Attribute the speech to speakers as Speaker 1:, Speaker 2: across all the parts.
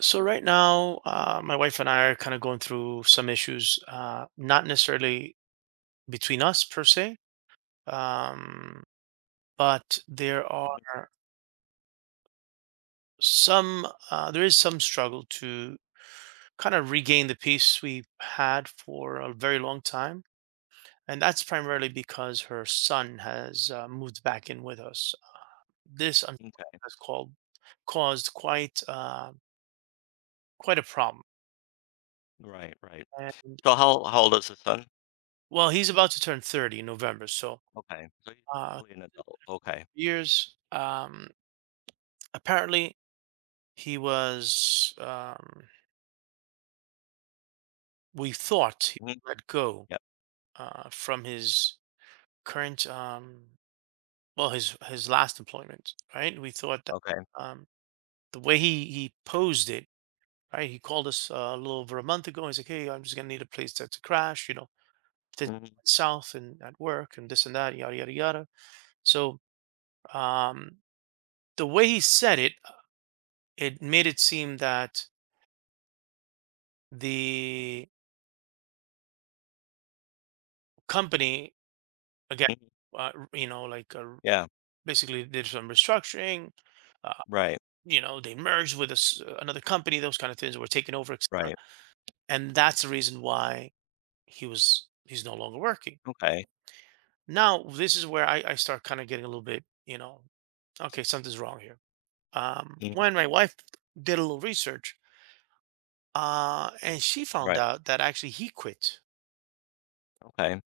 Speaker 1: So right now, my wife and I are kind of going through some issues, not necessarily between us per se, um, but there are
Speaker 2: Mhm.
Speaker 1: some, there is some struggle to kind of regain the peace we had for a very long time. And that's primarily because her son has moved back in with us. This unfortunately
Speaker 2: M'kay.
Speaker 1: has caused quite a problem.
Speaker 2: Right, right.
Speaker 1: And,
Speaker 2: So how old is the son?
Speaker 1: well, he's about to turn 30 in November, so.
Speaker 2: Okay. So he's
Speaker 1: Uh,
Speaker 2: really an adult. Okay.
Speaker 1: years. Apparently, he was. We thought he
Speaker 2: Mhm.
Speaker 1: let go
Speaker 2: Yep.
Speaker 1: from his current, um, well, his last employment, right? We thought that
Speaker 2: Okay.
Speaker 1: um, the way he posed it, right? He called us a little over a month ago. He's like, "Hey, I'm just gonna need a place to crash, you know, things
Speaker 2: Mhm,
Speaker 1: went south and at work and this and that, yada yada yada." So um, the way he said it, it made it seem that the company again,
Speaker 2: mhm.
Speaker 1: uh, you know, like uh,
Speaker 2: Yeah.
Speaker 1: basically did some restructuring. Uh,
Speaker 2: Right,
Speaker 1: you know, they merged with us, another company. Those kind of things were taken over, etc.
Speaker 2: right.
Speaker 1: And that's the reason why he's no longer working.
Speaker 2: Okay.
Speaker 1: Now this is where I start kind of getting a little bit, you know, okay, something's wrong here.
Speaker 2: Mhm.
Speaker 1: When my wife did a little research, and she found
Speaker 2: Right.
Speaker 1: out that actually he quit.
Speaker 2: Okay.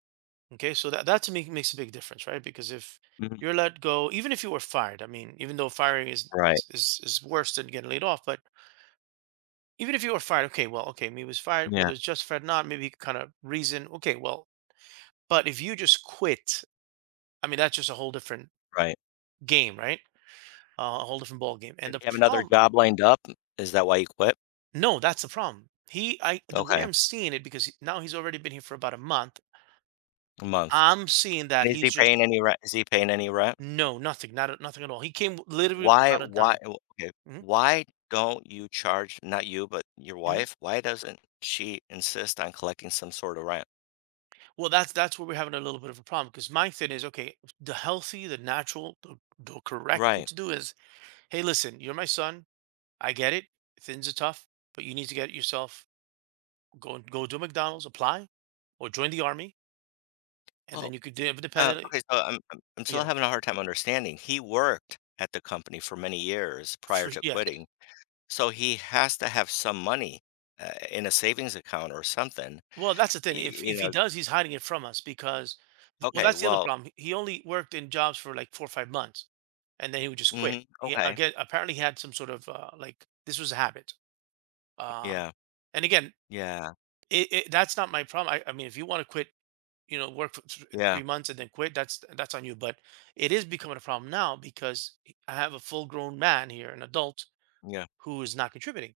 Speaker 1: Okay, so that to me makes a big difference, right? Because if
Speaker 2: Mhm.
Speaker 1: you're let go, even if you were fired, I mean, even though firing
Speaker 2: Right.
Speaker 1: is worse than getting laid off, but even if you were fired, okay, well, okay, me was fired,
Speaker 2: Yeah,
Speaker 1: whether it's justified or not, maybe kind of reason, okay, well, but if you just quit, I mean, that's just a whole different
Speaker 2: right.
Speaker 1: game, right? A whole different ball game. And
Speaker 2: Did he have another
Speaker 1: problem,
Speaker 2: job lined up? Is that why he quit?
Speaker 1: no, that's the problem. The way
Speaker 2: Okay.
Speaker 1: I'm seeing it, because now he's already been here for about a month,
Speaker 2: A month.
Speaker 1: I'm seeing that
Speaker 2: And is
Speaker 1: he's
Speaker 2: he paying
Speaker 1: just
Speaker 2: any rent? Is he paying any rent?
Speaker 1: no, nothing, not a- nothing at all. He came literally without a dime.
Speaker 2: Okay.
Speaker 1: Mhm.
Speaker 2: Why don't you charge, not you, but your wife, why doesn't she insist on collecting some sort of rent?
Speaker 1: Well, that's where we're having a little bit of a problem because my thing is okay, the healthy, the natural, the correct thing
Speaker 2: Right.
Speaker 1: to do is, hey, listen, you're my son. I get it. Things are tough, but you need to get yourself go to McDonald's, apply, or join the army, and
Speaker 2: Well
Speaker 1: then you could do it independently.
Speaker 2: Okay, so I'm still
Speaker 1: Yeah,
Speaker 2: having a hard time understanding. He worked at the company for many years prior
Speaker 1: for,
Speaker 2: to
Speaker 1: yes.
Speaker 2: quitting, so he has to have some money in a savings account or something.
Speaker 1: Well, that's the thing.
Speaker 2: You
Speaker 1: If he
Speaker 2: know,
Speaker 1: does, he's hiding it from us because, well,
Speaker 2: okay,
Speaker 1: that's the other
Speaker 2: well,
Speaker 1: problem. He only worked in jobs for like four or five months, and then he would just
Speaker 2: hmm,
Speaker 1: quit. He
Speaker 2: okay,
Speaker 1: again apparently he had some sort of like this was a habit. Um,
Speaker 2: yeah,
Speaker 1: and again,
Speaker 2: yeah,
Speaker 1: It it that's not my problem. I mean, if you wanna quit, you know, work for th
Speaker 2: yeah,
Speaker 1: three months and then quit, that's on you, but it is becoming a problem now because I have a full-grown man here, an adult,
Speaker 2: yeah,
Speaker 1: who is not contributing.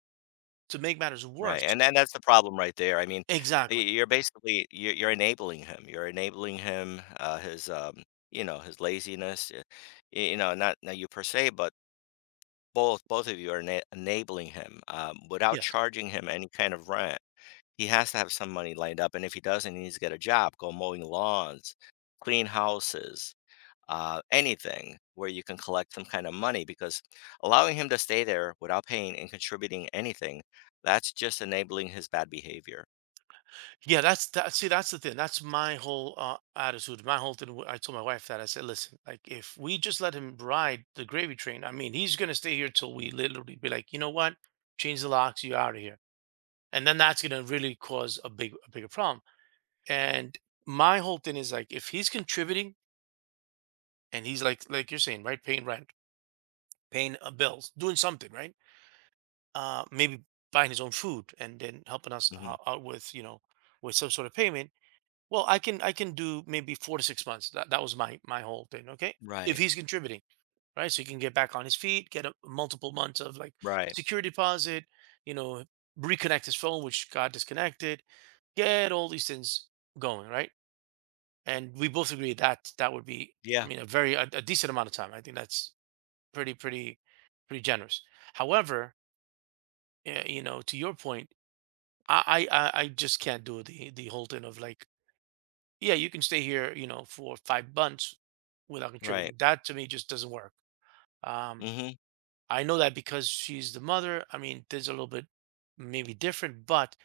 Speaker 1: To make matters
Speaker 2: right.
Speaker 1: worse
Speaker 2: And that's the problem right there. I mean,
Speaker 1: exactly.
Speaker 2: you're basically you're enabling him. You're enabling him, his you know, his laziness. You know, not you per se, but both of you are enabling him, without
Speaker 1: Yeah.
Speaker 2: charging him any kind of rent. He has to have some money lined up, and if he doesn't, he needs to get a job, go mowing lawns, clean houses, anything where you can collect some kind of money, because allowing him to stay there without paying and contributing anything, that's just enabling his bad behavior.
Speaker 1: Yeah, that see, that's the thing. That's my whole, attitude, my whole thing I told my wife that. I said, "Listen, like, if we just let him ride the gravy train, I mean, he's gonna stay here till we literally be like, you know what? Change the locks, you're out of here.'" And then that's gonna really cause a bigger problem. And my whole thing is like, if he's contributing and he's like you're saying, right, paying rent, paying bills, doing something, right? Maybe buying his own food and then helping us
Speaker 2: Mhm.
Speaker 1: out with, you know, with some sort of payment. Well, I can do maybe four to six months. That was my whole thing. Okay, if
Speaker 2: Right,
Speaker 1: he's contributing, right, so he can get back on his feet, get a multiple months of like
Speaker 2: right.
Speaker 1: security deposit, you know, reconnect his phone, which got disconnected, get all these things going, right? And we both agree that that would be, I
Speaker 2: Yeah,
Speaker 1: mean, a decent amount of time. I think that's pretty, pretty, pretty generous. However, you know, to your point, I just can't do the whole thing of like, yeah, you can stay here, you know, for five months without
Speaker 2: right.
Speaker 1: contributing. That to me just doesn't work. Um,
Speaker 2: Mhm.
Speaker 1: I know that because she's the mother. I mean, there's a little bit maybe different, but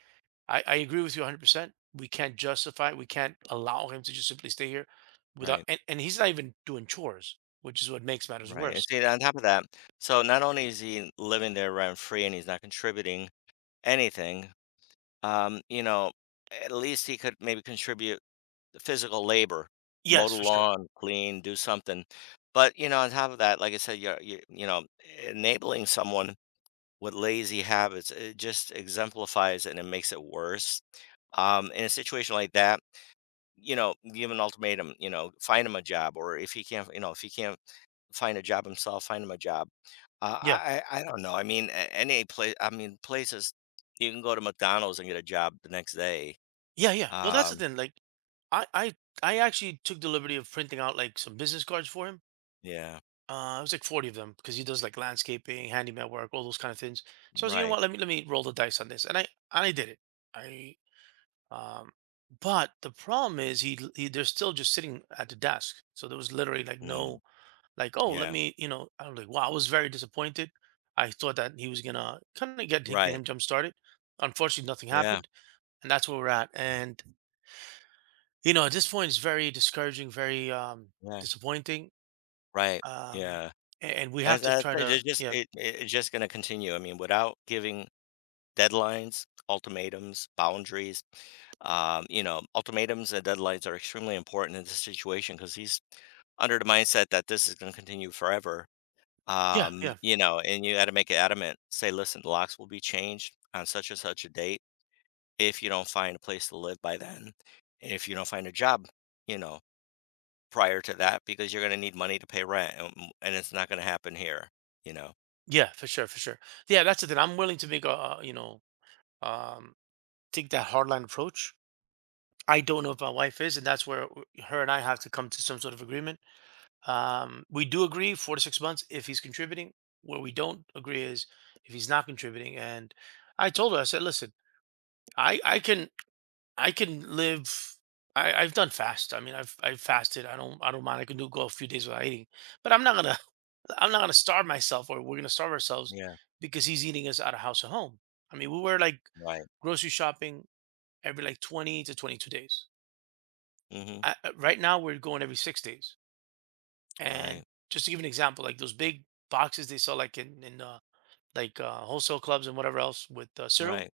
Speaker 1: I agree with you 100%. We can't allow him to just simply stay here without,
Speaker 2: Right,
Speaker 1: and, he's not even doing chores, which is what makes matters
Speaker 2: right, and
Speaker 1: worse.
Speaker 2: see, on top of that, so not only is he living there rent-free and he's not contributing anything. You know, at least he could maybe contribute physical labor, mow
Speaker 1: Yes,
Speaker 2: the
Speaker 1: for sure.
Speaker 2: lawn, clean, do something. But, you know, on top of that, like I said, you, you know, enabling someone with lazy habits, it just exemplifies it and it makes it worse. In a situation like that, you know, give an ultimatum, you know, find him a job, or if he can't, you know, if he can't find a job himself, find him a job.
Speaker 1: Yeah.
Speaker 2: I don't know. I mean, any place. I mean, places you can go to McDonald's and get a job the next day.
Speaker 1: Yeah. Yeah. Well, that's the
Speaker 2: um,
Speaker 1: thing. Like, I, I, I actually took the liberty of printing out like some business cards for him.
Speaker 2: yeah,
Speaker 1: It was like 40 of them because he does like landscaping, handyman work, all those kind of things. So I was like, you know
Speaker 2: right.
Speaker 1: what? Let me roll the dice on this. And I did it. I, um, but the problem is they're still just sitting at the desk. So there was literally like
Speaker 2: Mm,
Speaker 1: no, like, oh, let
Speaker 2: yeah,
Speaker 1: me, you know, I was like, wow, I was very disappointed. I thought that he was gonna kind of get
Speaker 2: right.
Speaker 1: him jump started. Unfortunately, nothing
Speaker 2: Yeah,
Speaker 1: happened, and that's where we're at. And you know, at this point, it's very discouraging, very
Speaker 2: yeah,
Speaker 1: disappointing.
Speaker 2: right.
Speaker 1: Um,
Speaker 2: Yeah.
Speaker 1: and we have
Speaker 2: As
Speaker 1: to
Speaker 2: that
Speaker 1: try to,
Speaker 2: It's just
Speaker 1: yeah,
Speaker 2: it, it's just going to continue. I mean, without giving deadlines, ultimatums, boundaries. You know, ultimatums and deadlines are extremely important in this situation because he's under the mindset that this is going to continue forever.
Speaker 1: yeah, yeah,
Speaker 2: You know, and you got to make it adamant. Say, listen, the locks will be changed on such and such a date if you don't find a place to live by then, and if you don't find a job, you know, prior to that, because you're gonna need money to pay rent, and it's not gonna happen here, you know?
Speaker 1: yeah, for sure, for sure. Yeah, that's the thing. I'm willing to make a, um, take that hardline approach. I don't know if my wife is, and that's where her and I have to come to some sort of agreement. We do agree four to six months if he's contributing. Where we don't agree is if he's not contributing. And I told her, I said, listen, I I can I can live. I've done fast. I mean, I've fasted. I don't mind. I can do go a few days without eating, but I'm not gonna I'm not gonna starve myself or we're gonna starve ourselves
Speaker 2: Yeah,
Speaker 1: because he's eating us out of house at home. I mean, we were like
Speaker 2: right.
Speaker 1: grocery shopping every like 20 to 22 days.
Speaker 2: Mhm.
Speaker 1: Right now, we're going every six days. And
Speaker 2: Right.
Speaker 1: just to give an example, like those big boxes they sell like in wholesale clubs and whatever else with cereal,
Speaker 2: Right.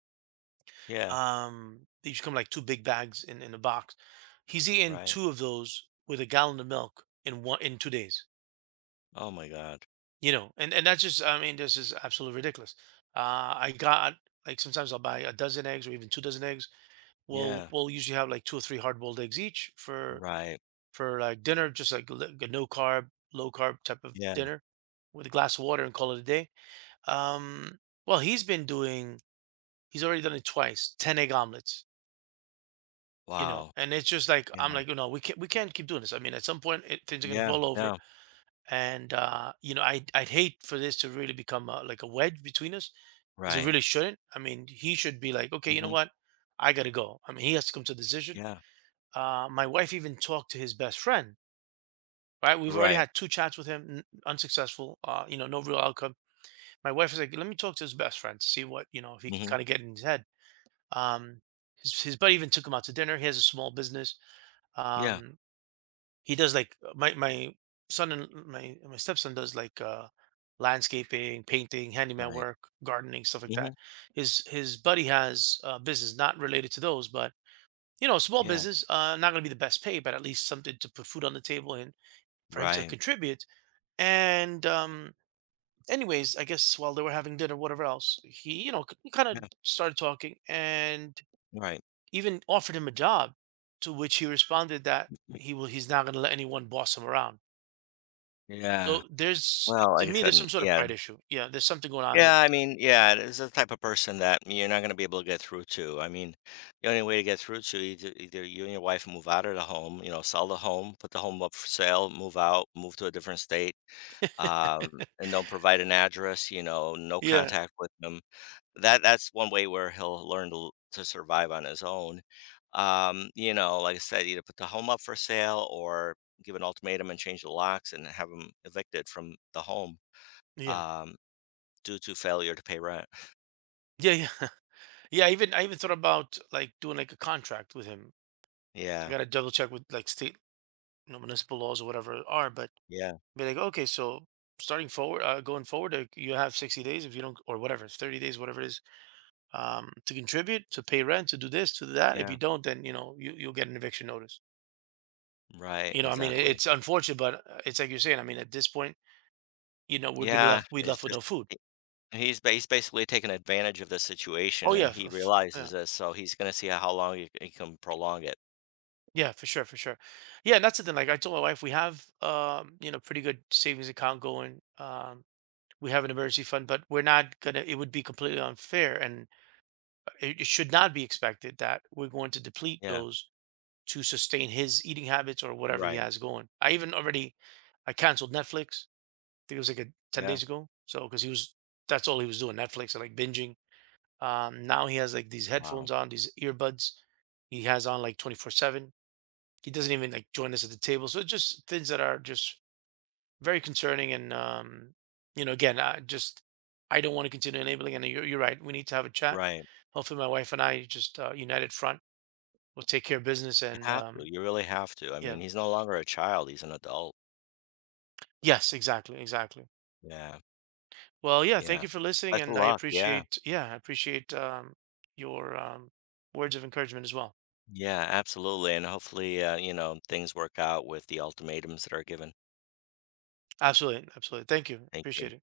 Speaker 2: Yeah.
Speaker 1: they just come like two big bags in a box. He's eating
Speaker 2: Right.
Speaker 1: two of those with a gallon of milk in one in two days.
Speaker 2: Oh my god.
Speaker 1: You know, and that's just I mean this is absolutely ridiculous. I got like sometimes I'll buy a dozen eggs or even two dozen eggs.
Speaker 2: Yeah.
Speaker 1: We'll usually have like two or three hard boiled eggs each
Speaker 2: Right.
Speaker 1: for like dinner, just like a no carb, low carb type of
Speaker 2: Yeah.
Speaker 1: dinner with a glass of water and call it a day. Um, well, he's been doing He's already done it twice, 10 egg omelets, you know.
Speaker 2: Wow.
Speaker 1: And it's just like I'm
Speaker 2: Yeah.
Speaker 1: like, you know, we can't keep doing this. I mean, at some point it, things are gonna
Speaker 2: Yeah.
Speaker 1: boil over.
Speaker 2: No.
Speaker 1: And you know, I I'd hate for this to really become a, like a wedge between us, because it
Speaker 2: Right.
Speaker 1: really shouldn't. I mean, he should be like, okay, you know
Speaker 2: Mhm.
Speaker 1: what? I gotta go. I mean, he has to come to a decision.
Speaker 2: Yeah.
Speaker 1: My wife even talked to his best friend. Right, we've already
Speaker 2: Right.
Speaker 1: had two chats with him, n- unsuccessful. You know, no real outcome. My wife is like, "Let me talk to his best friend, see what you know, if he can
Speaker 2: Mhm.
Speaker 1: kind of get in his head." Um, his buddy even took him out to dinner. He has a small business.
Speaker 2: Yeah.
Speaker 1: Um, he does like my my son and my stepson does like landscaping, painting, handyman
Speaker 2: Right.
Speaker 1: work, gardening, stuff like that.
Speaker 2: Mhm.
Speaker 1: His buddy has a business not related to those, but you know, a small
Speaker 2: Yeah.
Speaker 1: business, not going to be the best pay, but at least something to put food on the table and for him to
Speaker 2: Right.
Speaker 1: contribute. And anyways, I guess while they were having dinner, whatever else, he, you know, kind of
Speaker 2: Yeah.
Speaker 1: started talking, and
Speaker 2: Right.
Speaker 1: even offered him a job, to which he responded that
Speaker 2: Mm-hmm.
Speaker 1: he's not going to let anyone boss him around.
Speaker 2: Yeah.
Speaker 1: So there's
Speaker 2: Well,
Speaker 1: to
Speaker 2: like I
Speaker 1: me
Speaker 2: said,
Speaker 1: there's some sort of
Speaker 2: yeah.
Speaker 1: pride issue. Yeah, there's something going on.
Speaker 2: Yeah, I mean, yeah, it's the type of person that you're not going to be able to get through to. I mean, the only way to get through to, either, either you and your wife move out of the home, you know, sell the home, put the home up for sale, move out, move to a different state, um, and don't provide an address, you know, no
Speaker 1: Yeah,
Speaker 2: contact with them. That, that's one way where he'll learn to survive on his own. You know, like I said, either put the home up for sale or give an ultimatum and change the locks and have him evicted from the home
Speaker 1: yeah,
Speaker 2: um, due to failure to pay rent.
Speaker 1: yeah, yeah, yeah. I even thought about like doing like a contract with him. I
Speaker 2: Yeah,
Speaker 1: got to double check with like state you know, municipal laws or whatever are, but
Speaker 2: yeah,
Speaker 1: be like, okay, so going forward, you have 60 days if you don't, or whatever, 30 days, whatever it is, to contribute, to pay rent, to do this, to do that. If
Speaker 2: yeah,
Speaker 1: you don't, then you know you'll get an eviction notice.
Speaker 2: right,
Speaker 1: You know, I mean,
Speaker 2: exactly.
Speaker 1: it's unfortunate, but, it's like you're saying, I mean, at this point, you know,
Speaker 2: Yeah,
Speaker 1: we
Speaker 2: it's
Speaker 1: left with
Speaker 2: just
Speaker 1: no food.
Speaker 2: he he's ba he's basically taking advantage of the situation,
Speaker 1: Oh,
Speaker 2: and
Speaker 1: yeah, f
Speaker 2: he
Speaker 1: f
Speaker 2: realizes
Speaker 1: yeah,
Speaker 2: this, so he's gonna see how long he can prolong it.
Speaker 1: yeah, for sure, for sure. Yeah, and that's the thing, like, I told my wife, we have, you know, pretty good savings account going, we have an emergency fund, but we're not gonna it would be completely unfair, and it should not be expected that we're going to deplete
Speaker 2: Yeah,
Speaker 1: those to sustain his eating habits or whatever he
Speaker 2: right,
Speaker 1: has going. I even already I canceled Netflix, I think it was, like, a 10
Speaker 2: yeah,
Speaker 1: days ago, so because he was that's all he was doing, Netflix and, like, binging. Now he has like these
Speaker 2: wow,
Speaker 1: headphones on, these earbuds he has on like 24/7. He doesn't even like join us at the table. So it's just things that are just very concerning. And, you know, again, I don't want to continue enabling. And you're right. We need to have a chat.
Speaker 2: right.
Speaker 1: Hopefully, my wife and I just united front will take care of business.
Speaker 2: You
Speaker 1: And
Speaker 2: have to, you really have to, I
Speaker 1: yeah,
Speaker 2: mean, he's no longer a child, he's an adult.
Speaker 1: yes, exactly. Exactly.
Speaker 2: Yeah,
Speaker 1: Well, yeah, thank
Speaker 2: yeah.
Speaker 1: you for listening.
Speaker 2: Best of
Speaker 1: And
Speaker 2: luck, yeah,
Speaker 1: yeah, I appreciate your words of encouragement as well.
Speaker 2: yeah, absolutely, and hopefully, you know, things work out with the ultimatums that are given.
Speaker 1: Absolutely. Absolutely. Thank you.
Speaker 2: Thank you.
Speaker 1: Appreciate it.